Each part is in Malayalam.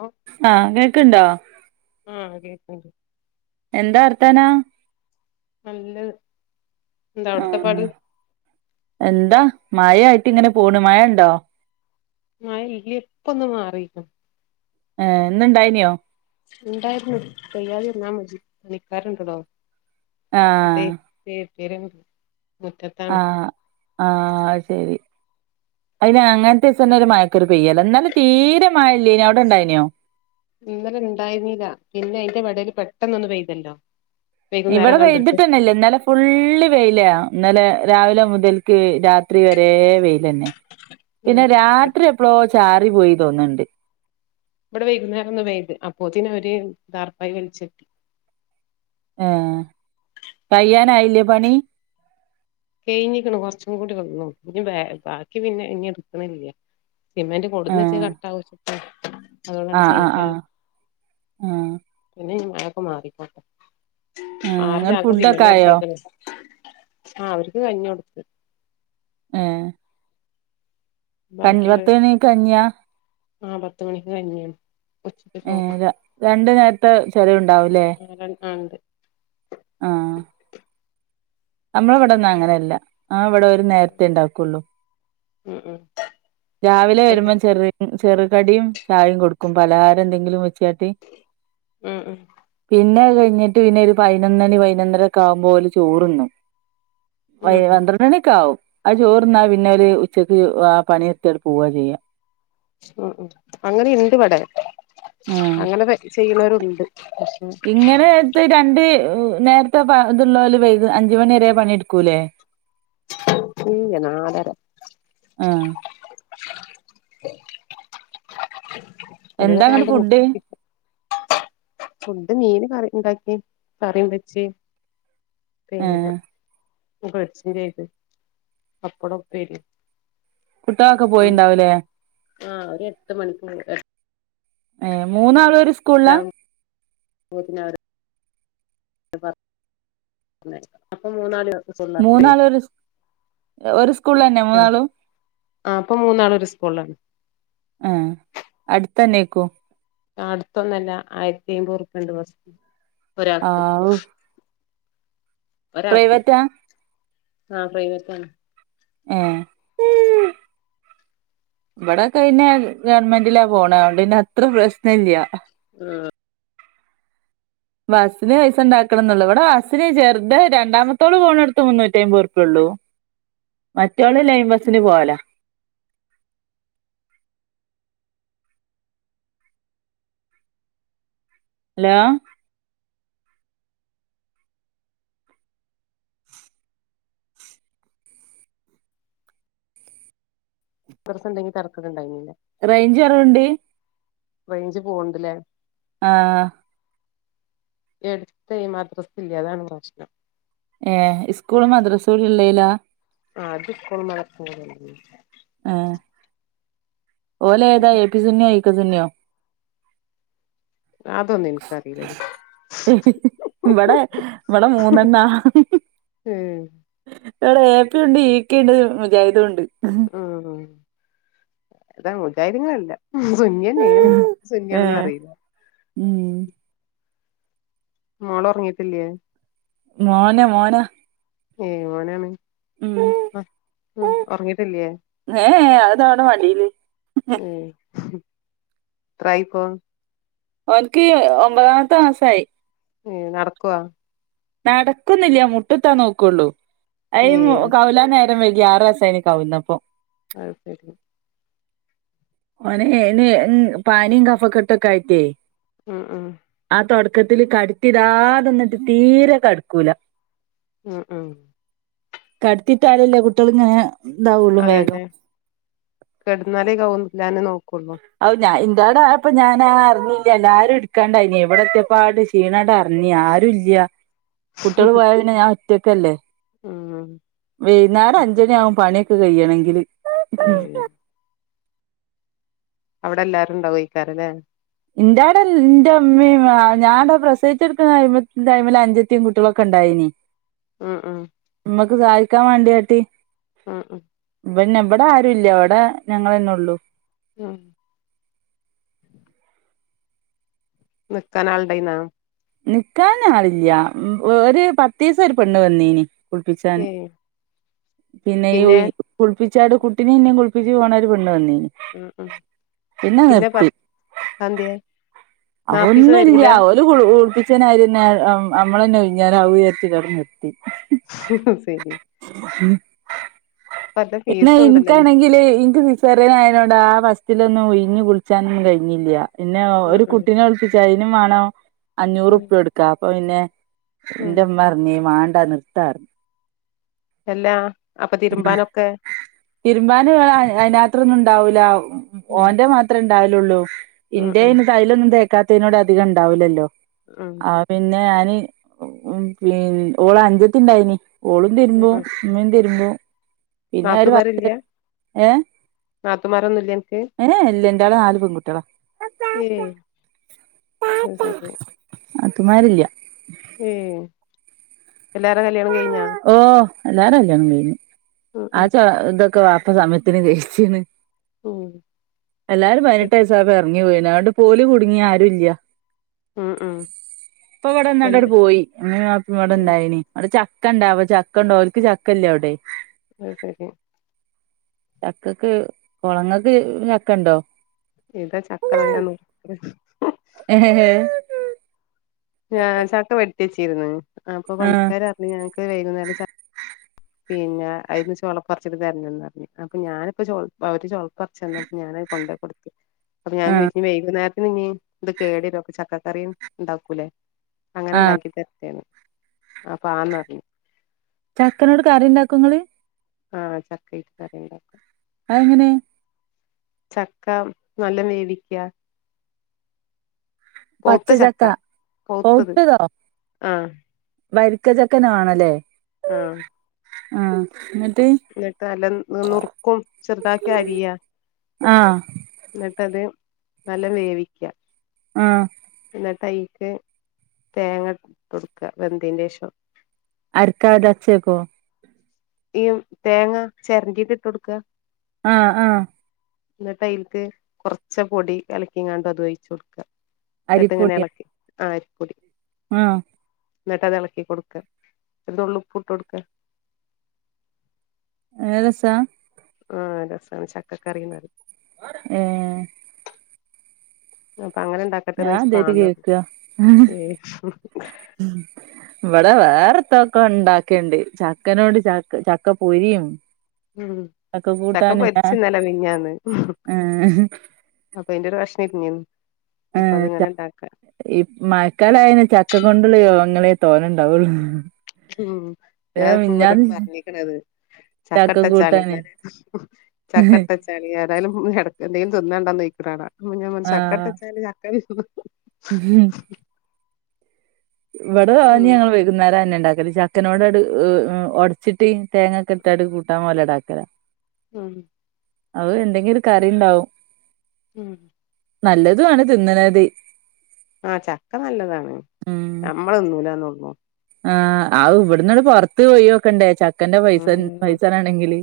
ഓഹ് ആഹ് കേക്ക്ണ്ടോ? ആഹ് കേക്കുണ്ട് എന്താ വർത്താനം ന്നല്ലെത് എന്താ ഔട്ത്തെ പാട്? ആഹ് എന്താ മഴായിട്ട് ഇങ്ങനെ പോണ് മഴ ഇണ്ടോ? മയഇല്ല്യാ ഇപ്പൊന്ന് മാറീ ഏഹ് ഇന്ന്ണ്ടായിനോ? ഇണ്ടായിര്ന്നു പെയ്യാതിരുന്നാമതി പണിക്കാര് ഉണ്ടെടോ ആഹ് അതേ [unintelligible] ആഹ്, ആഹ് ശെരി അയ്ന് അങ്ങൻത്തെദിസംന്നെ ഒരു മയക്കൊരു പെയ്യലഇന്നലെ തീരെ മഴല്ലെനു ഔടെണ്ടായ്നോ? ഇന്നെലെ ഇണ്ടായിരുന്നില പിന്നെ അയ്ന്റെ വടേല് പെട്ടെന്നൊന്ന് പെയ്തല്ലോ? വൈകുന്നേരം ഇവടെ കണ്ടിട്ട് പെയ്തിട്ടെന്നല്ല ഇന്നെലെ ഫുള്ള് വെയില ഇന്നലെ രാവിലെ മുതൽക്ക് രാത്രി വെരെ വെയ്ലെന്നെ. ഉം പിന്നെ രാത്രി എപ്പളോ ചാറിപോയി തോന്ന്ണ്ട്. ഇവടെ വെയ്കുന്നേരംഒന്ന്പെയ്യ്ത് അപ്പോത്തിനൊര് ദാർപ്പായി വെലിചെട്ടി. ആഹ് കയ്യാനായില്ലേ പണി? കെയ്ഞ്ക്ക്ണ് കൊർച്ചും കൂട ഒള്ളു ഇനി ബാക്കി പിന്നെ ഇഞ്ഞി ഇട്ക്ക്ണില്ല സിമെന്റ് കൊടുന്ന് വെച്ച ഏഹ് കട്ടാവുച്ചിട്ട അതോണ്ടാണ് ആഹ് ആഹ് ചെയ്യിക്കാൻ ആഹ് ആഹ് പിന്നെ ഇനി മഴയൊക്കെ മാറിക്കോട്ടെ ഏഹ് ആറ് ഇങ്ങള് ചാക്ക് ഫുഡൊക്കെ സിമന്റെ ആയോ എർക്കീക്ക്ണ് ആഹ് അവര്ക്ക് കഞ്ഞി കൊട്ത്ത് ഏഹ് കഞ്ഞി പത്ത്മണിക്ക് കഞ്ഞിയാ ആഹ് പത്ത് മണിക്ക് കഞ്ഞിയാണ് ഉച്ചക്ക് ഏഹ് ചോറ് ര രണ്ട് നേര്ത്തെ ചെലവ്ഇണ്ടാവുംലെ ആഹ് രൻ ആ ണ്ട് ആഹ് നമ്മളെ ഇവടെന്നും അങ്ങനെയല്ല ആ ഇവടെ ഒരുനേര്ത്തെ ഇണ്ടാക്കൊള്ളു ഉം ഉം രാവിലെ ഉം വെരുമ്പോ ചെറി ചെറു കടിയും ചായയും കൊടുക്കും പലഹാരം എന്തെങ്കിലും വെച്ചു കാട്ടി ഉം പിന്നെ അത് കഴ്ഞ്ഞിട്ട് പിന്നെ ഒരു പയ്നൊന്നണി പയ്നൊന്നര ഒക്കെ ആകുമ്പോ ഓല് ചോർതിന്നും ഉം പയ് പന്ത്രണ്ടണിക്കെആവും ആ ചോറിന്നാ പിന്നെ ഓല് ഉച്ചെക്ക് ആ പണിനിർത്തിയാണ്ട് പോവചെയ്യാ ഉം ഉം അങ്ങനീണ്ട് വടെ ആഹ് അങ്ങനെ വെയ് ചെയ്യുന്നോരുണ്ട് പക്ഷേ ഇങ്ങനെത് രണ്ട് നേർത്തെ വ് ഇത്ള്ളോല് വൈക് അഞ്ച്മണിവെരെ പണിയെടുക്കൂലേ ഇല്ല നാലെര ആഹ് അത് എന്താ ഇങ്ങട്ട് വെരാണ്ട് ഫുഡ് മുട്ടി ഫുഡ് മീന് കറിഇണ്ടാക്കി കറിംവെച്ച് പിന്നെ ഏഹ് പൊര്ച്ചും ചെയ്ത് പപ്പടോം ഉപ്പേരിം കുട്ടികളൊക്കെ പോയിണ്ടാവൂലേ ആഹ് ഒര് എട്ട് മണിക്കോവും എ ഏഹ് മൂന്നാളും ഒരു സ് എട്ടര ആവും [unintelligible] [unintelligible] അങ്ങനെ അപ്പം മൂന്നാല് മൂന്നാളും ഒരു സ് ഒരു സ്കൂളിലന്നെ മൂന്നാളും ആഹ് ഇപ്പൊ മൂന്നാളും ഒരു സ്കൂളിലാണ് ആഹ് അടുത്തന്നെയിക്കു അടുത്തൊന്നല്ല ആയിരത്തി എമ്പത് റുപ്പിയണ്ട് ബസ് ഒരാക്ക് ആവൂ ഒരാക്ക് പ്രൈവറ്റാ ആഹ് പ്രൈവറ്റാണ് ഏഹ് ഇവിടെ കയിഞ്ഞാ ഗവൺമെന്റിലാ പോണെ അതോണ്ട്ന്നെ അത്ര പ്രശ്ന ഇല്യ ഉം ബസ്സിന് പൈസ ഉണ്ടാക്കണം എന്നുള്ളൂ ഇവിടെ ബസ്സിന് ചേർത്ത് രണ്ടാമത്തോള് പോകണടുത്ത് മുന്നൂറ്റി അമ്പത് ഉറുപ്പിയേള്ളൂ [inaudible] മറ്റോള് ലൈൻ ബസിന് പോവല ഹലോ ഇപ്പർത്തുണ്ടെങ്കി തെർക്കട്ണ്ടായിന്നില റെയ്ഞ്ച് കൊറവ്ണ്ട് റേഞ്ച് പോവുണ്ട് ല്ലേ ആഹ് ആഹ് ഈട് അടുത്തേ മദ്രസ ഇല്ല അതാണ് പ്രശ്നം ഏഹ് ഇസ്കൂൾ മദ്രസ ഉള്ളേലാ ആഹ്. അതിപ്പളും [unintelligible] ആഹ് ഓലേതാ ഏ പി സുന്നിയോ ഇ കെ സുന്നിയോ അതൊന്നും എനിക്കറിയില്ലടി ഇവിടെ ഇവിടെ മൂന്നെണ്ണാ ഹ് ഇവിടെ ഏ പി ഉണ്ട് യി കെ ഉണ്ട് മുജാഹിദു ണ്ട് ഉം ഇതാ മുജാഹിതന്നുല്ല ഉം സുന്നിയന്നേണ് ഏ സുന്നിയാണോന്ന് അറിയില്ല ഉം മോളൊറങ്ങീട്ടില്യേ മോന മോന ഏഹ് മോനാണ് ഉം. ആഹ് ഉം ഉറങ്ങീട്ടില്യേ ഏ അതവിടെ മടിയില് ഉം എത്രായിപ്പോ? ഓനിക്ക് ഒമ്പതാമത്തെ മാസായി ഏയ് നടക്കുവോ? നടക്കുന്നില്യ മുട്ടൂത്താ നോക്കുള്ളൂ അയ് ഏഹ് കൗലാന വൈകി ആറ് വയസായി കവുന്നപ്പോ. അഹ്ശരി ഓനെ [unintelligible] പനീം കഫക്കെട്ടൊക്കെ ആയിട്ടേ ഉം ഉം ആഹ് തൊടക്കത്തില് കടുത്തി ഇടാതിന്നിട്ട് തീരെ കെടക്കൂല ഉം ഉം കടുത്തിട്ടാലല്ലേ കുട്ടികളിങ്ങനെ അതന്നെ കെടുന്നാലേ കൗലാനും നോക്കുള്ളൂ അവ് ഞാ ഇൻ്റാടാ ആയപ്പൊ ഞാനാ അറിഞ്ഞില്ല എല്ലാരും എടുക്കാണ്ടായിനി ഇവിടെത്തിയപ്പാട് ക്ഷീണടാറിഞ്ഞി ആരു ഇല്യ കുട്ടികള് പോയ പിന്നെ ഞാൻ ഒറ്റയ്ക്കല്ലേ ഉം വൈകുന്നേരം അഞ്ചണി ആകും പണിയൊ ക്കെ കഴ്യണെങ്കില് ഏയ് അവിടെ എല്ലാരും ഉണ്ടാവോക്കാറല്ലേ എന്റെടെന്റെ ഇമ്മിം ഞാട പ്രസയിച്ച കെടക്കുന്ന ടൈമിൽ അഞ്ചത്തിയും കുട്ടികളൊക്കെ ഉണ്ടായിനി. ഉ ഉം ഉമ്മക്ക് സഹായിക്കാൻക വേണ്ടി യാട്ട് ഉ ഉം പിന്നെ ഇവിടെ ആരു ഇല്ല ഇവിടെ ഞങ്ങളെന്നെ ഉള്ളൂ. ഉം നിൽക്കാൻ ആളുണ്ടായിന്നോ? നിക്കാൻ ആളില്ല ഒരു പത്ത് ദിവസം ഒരു പെണ് വന്നീനി കുളിപ്പിച്ചാന് ഏയ് പിന്നെ ഈ ഉഴി കുളിപ്പിച്ചാട് കുട്ടിനെ ഇന്നിം കുളിപ്പിച്ച് പോവ്ണ പെണ് വന്നിനി ഉ ഉ പിന്നെ പ [unintelligible] അഹ ന്നുല്യ ഒ കുളിപ്പിച്ച [unintelligible] നമ്മള തന്നെ ഉഴിഞ്ഞാ [unintelligible] നിർത്തി ശരി പല ഫീസും ഉണ്ടല്ലോ ഇനക്ക് ഇനി ണെങ്കില് ഇനിക്ക് പോരോന് അതിനോട് ആ ഫസ്റ്റിൽ ഉഴിഞ്ഞഞ് കുളിച്ചാനൊന്നും കഴിഞ്ഞില്ല. പിന്നെ ഉം ഒരു ഉം കുട്ട കുട്ടിനൊ കുളിപിച അയിനുംമണം അഞ്ഞൂറ് ഉം ഉപ്പ എടുക്ക. അപ്പെ ഉം ന്ന വണ്ട നിർത്താന്. എല്ലാ അപ്പൊ തിരുമ്പാനൊക്കെ തിരുമ്പാന് വേ അതിനകത്രൊന്നും ഉണ്ടാവൂല്ല ഉം ഓന്റെ മാത്രംമേ ഉണ്ടാവലുള്ളൂ. ഉം ഇന്ത്യ ഉം അയന് തൈലൊന്നും തേക്കാത്തതിനോട് അധികം ഉണ്ടാവില്ലല്ലോ. ഉം ആ പിന്നെ ഞാന് ഓള് അഞ്ചത്തിണ്ടായിന്. ഓളും ഉം തരുമ്പും ഉം ഉമ്മിം ഉം തരുമ്പും. പിന്നെ ഒരു നാത്തൂമാരില്ല ഏ മറൊന്നുമില്ല അനിക്ക്. ഏ ഇല്ല എന്റെടെനാല് പെൺ കുട്ടി കളാ ഏ ആ ശരി. നാത്തൂമരില. ഏ എല്ലാരും കല്യാണം കഴിഞ്ഞാ. ഓ എല്ലാരുംകല്യാണം കഴിഞ്ഞ് ഉം ആ ഉം ച ഇതൊക്കെ വപ്പ സമയത്തിന് കഴിച്ചീണ്. ഉം എല്ലാരും ഉം പതിനെട്ട് വയസ്സപ്പ ഇങ്ങിയി അതൊണ്ട് പോല് കുടുങ്ങി ആരും ഇല്ല. ഉം ഉം ഇപ്പ ഇവിടെ വന്ട് ആട് പോയി ഇമ്മിം വാപ്പിം ഇവിടയിന്. അവിടെ ച ചക്ക ഉണ്ട അവ ചക്കണ്ടോ അവക്ക് ചക്കല്ലേ അവിടെ. അഹ് ശരി ചക്കക്ക് കുള ങ്ങക്ക് ചക്ക ഉണ്ടോ? ഇതാ ചക്കത ഞാൻ നോ [unintelligible] ഉ ഉ് [unintelligible] ഞാൻ ചട്ട വെടിത്തച്ചിരുന്ന്. അപ്പൊ ആ പണിക്കാര് പറിഞ്ഞ് ഞങ്ങക്ക് വൈകുന്നേരം ച പിന്നെ അതിന്ന് ചോളപ്പറച്ചിട്ട് തരണം പറഞ്ഞ് അപ്പൊ ഞാനിപ്പോ ച അവര് ചോളപ്പറച്ച് തന്നപ്പോ ഞാനൻത് കൊണ്ടോ കൊടു അപ്പൊ ഞാൻ ആ ചോദിച്ചങ വൈകുന്നേരത്തിന് ഇ ഇത് കേടരും അപ്പൊ ചക്കറിയും ഉണ്ടാക്കൂല്ലേ. അങ്ങനെ ആ ഉണ്ടാക്കി തരത്തോണ് അപ്പൊ ആന്ന്റിഞ്ഞ്. ചക്കനോട് കറി ഉണ്ടാക്കെങ്ങള്. ആഹ് ചക്കട്ട് കറിം ണ്ടാക്കും. ആ എങ്ങനെ ചക്ക നല്ല വേവിക്കുക. പൗത്ത ചക്ക പൗത്തത് ആഹ വരിക്ക ചക്കനാണല്ലേ?. ആഹ് ആഹ എന്നിട്ട്. എന്നിട്ട് നല്ല നുറുക്കും, ചെറുതാക്കി അരിയാ ആഹ് എന്നിട്ട് അത് നല്ല വേവിക്കുക. ആഹ് എന്നിട്ട് തയ്ക്ക് തേങ്ങ കൊതെടുക്ക വെന്തന് ശേഷം. അർക്കാതേ അച്ചേക്കോ?. ഈ തേങ്ങ ചിരണ്ടിട്ട് ഇട്ട് കൊടുക്കുക. ആഹ ആഹ എന്നിട്ട് അതിൽക്ക് കുറച്ച് പൊടി കലക്കിങ്ങാണ്ടും അത് ഒഴിച്ചു കൊടുക്ക നട്ട് ഇങ്ങനെ അരിപ്പൊടിയാ ഇളക്കി ആ അരിപ്പൊടി ആഹ് എന്നിട്ട് ഇളക്കി കൊടുക്കുക, അത് ഒരു നുള്ളിപ്പൂ ഇട്ട് കൊടുക്കുക. നല്ല രസാ ആഹ് രസാണ് ചക്കക്കറിന്ന് പറിം ഉം അപ്പൊ അങ്ങനെ ഉണ്ടാക്കട്ടെന്ന് ഞാൻ ചോദിച്ചപ്പൊ ആദ്യായിട്ട് ആന്ന് പറഞ്ഞു കേക്കാ ഏ ഉം ഇവിടെ വേറെത്തൊക്കെ ഉണ്ടാക്കേണ്ട് ചക്കനോട് ച ചക്ക പൊരിയും ഉം ചക്ക പൊരിച്ചു ഇന്നലെ മിനിഞ്ഞാന്ന്. ഏഹ് അപ്പൊ അയിന്റെ ഒരു കഷ്ണം എര്ഞ്ഞിന്ന് അപ്പൊ അത് ഏഹ് ച ഇങ്ങനെ ഇണ്ടാക്കാ ഈ മഴക്കാലായാ ചക്ക കൊണ്ടുള്ള വിഭവങ്ങളെ തോനെ ഉണ്ടാവുള്ളു. ഉം ഞാനപ്പ അവരോട് പറഞ്ഞിക്ക്ണത്. ചക്ക ചക്കട്ടച്ചാല് കൂട്ടാന് ചക്കട്ടച്ചാ ഏതായാലും ഇടക്ക് എന്തെലും തിന്നണ്ടോന്ന് ചോയ്ക്ണ കാണാ ചക്കട്ടെച്ചാലും ചക്കര ഉം ഉം ഇവിടെ ഉം ഞങ്ങൾ വൈകുന്നേരം തന്നെ ഉണ്ടാക്കല് ചക്കനോട് അടു ഒട ചിട്ട് തേങ്ങൊക്കെ ഇട്ടാട് കൂട്ടാൻ പോലെട് ആക്കല ആന്ന് അതും എന്തെങ്കിലും ഒരു കറി ഉണ്ടാവും ഉം നല്ലതു ആണ് തിന്നണത്. ആഹ് ചക്ക നല്ലതാണ്. നമ്മള് തിന്നൂലാന്ന് ഒള്ളൂ. ആ അവ് ഇവട്ന്നാട് പുറത്ത് പോയി നോക്കണ്ടേ ചക്കന്റെ പൈസ ഉം പൈസ വെണെങ്കില്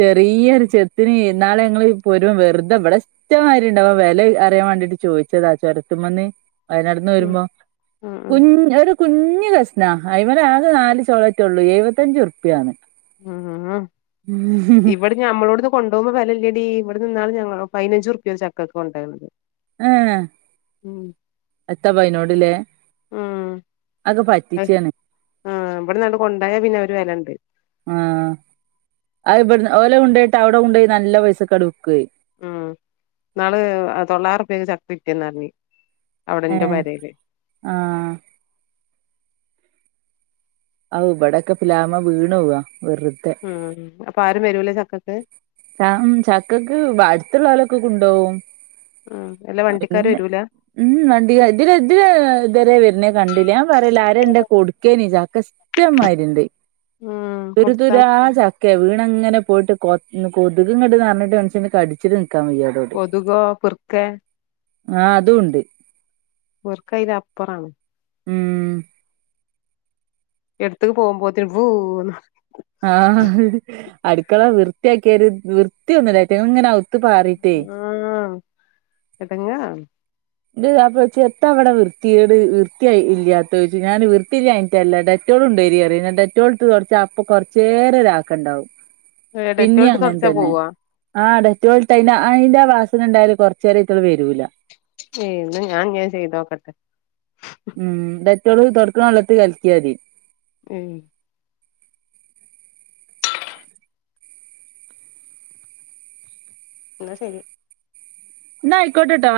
ചെറിയൊരു ചെത്തിന് ഇന്നാളെ ഞങ്ങള് പോരു വെറുതെ ഇവിടെ ഇഷ്ടം മാതിരി ഉണ്ട് അപ്പം വില അറിയാൻ വേണ്ടിട്ട് ചോദിച്ചതാ ചുരത്തുമന്ന് വയനാട്ന്ന് ഉം വരുമ്പോ ഉം കുഞ്ഞ് ഒരു കുഞ്ഞ് കഷ് കഷ്ണ അയ്മല് ആകെ നാല് ചൊളെറ്റള്ളൂ എഴുപത്തഞ്ചുർപ്പിയാന്ന് ഉം ഉം ഇവിടെ ഞമ്മളോടുന്ന് കൊണ്ടു പോകുമ്പം വിലല്ലെടീ ഇവിടെ നിന്നാണ് പതിനഞ്ചുർപ്പി ഒരു ചക്കക്ക് കൊണ്ട് പോയത്. ആഹ് എത്താപയ്നോട്ല്ലേ ഉം അതൊക്കെ പറ്റിക്കാണ്. ആഹ് ഇവട്ന്നട് കൊണ്ടായ പിന്നെ ഒരു വിലയുണ്ട് ആഹ് ആ ഇവിടുന്ന് ഓല് കൊണ്ടയിട്ട് അവിടെ കൊണ്ട് പോയി നല്ല പൈസക്ക് വിക്കുയേ ഉം ന്നാള് തൊള്ളായിരം റുപ്പ്യക്ക് ചക്ക വിറ്റെന്ന് പറഞ്ഞ് ഏ ആഹ് ആ ഇവിടൊക്കെ പ്ലാവ്മേ വീണ് പോവാ വെറുതെ ഉം അപ്പൊ ആരും വെരൂല്ലേ ചക്കക്ക് ച ചക്കക്ക് തടുത്തുള്ളോൽ ഒക്കെ കൊണ്ടോവും ഉം അല്ലാ വണ്ടിക്കാര് പിന്നെ വരൂല ഉം വണ്ടിക ഇതിലെ ഇതിലെ ഇതരെ വരുന്ന കണ്ടില്ല ഞാൻ പറയല ആരണ്ടെ കൊടുക്കേനി ചക്ക ഇഷ്ടന്മാതിരിണ്ട് ഉം കൊടുത്താ തുരുതുരാ മതി ചക്ക ഒക്കെ വീണ് അങ്ങനെ പോയിട്ട് കൊത് ഇന്ന്കൊത്ക് ഇങ്ങട്ട് നർണ് ട്ട് മനുഷ്യന് കടിച്ചിട്ട് നിക്കാൻ വെയ്യ ഇവ് കൊതുകോ പൃക്കേ ആഹ് അതും ഉണ്ട് പിർക്ക ഐലപ്പറാണ് ഉം എട്ത്ത് പോവുമ്പോത്തിനും ഭൂന്ന് വറിം ആഹ് അട്ക്കള വൃത്തിയാക്കിയാല് വൃത്തിയൊന്നും ഇല്ല എവറ്റങ്ങള് ഇങ്ങനെ അവൗത്ത് പാറീറ്റേ ആഹ് എടങ്ങറാണ് ഇത് അപ്പർത്ത് എത്താഇവടെ വൃത്തിയേട് വൃത്തൈ ഇല്യാത്തത് ചോയ്ച്ചും ഞാന് വൃത്തില്യാഞ്ഞ്ട്ടെല്ലടെ ഡെറ്റോളുണ്ടെെരി അറിം ഞാൻ ഡെറ്റോള്ട്ട് തൊടച്ചാ അപ്പൊ കോർച്ചേരം ഒരാക്കണ്ടാവും ഏഹ് ഡെറ്റോള് പിന്നേം ഇട്ട് അങ്ങനെ തൊടച്ചാ തന്നെ പോവോ ആഹ് ഡെറ്റോള് ഇട്ടൈന്റെ ഐന്റെ വാസന ഇണ്ടായാല് കൊർച്ചേരം ഇത്റ്റകള് വെരൂല ഏഹ് ഇന്ന ഞാൻ ഇങ്ങനെ ചെയ്തോക്കട്ടെ ഉം ഡെറ്റോള് തൊടക്ക്ണ വള്ളത്തില് കലക്കിയാവതി ഉം ഇന്ന സെരി ഇന്നാ ഐക്കോട്ടെട്ടൊന്നാ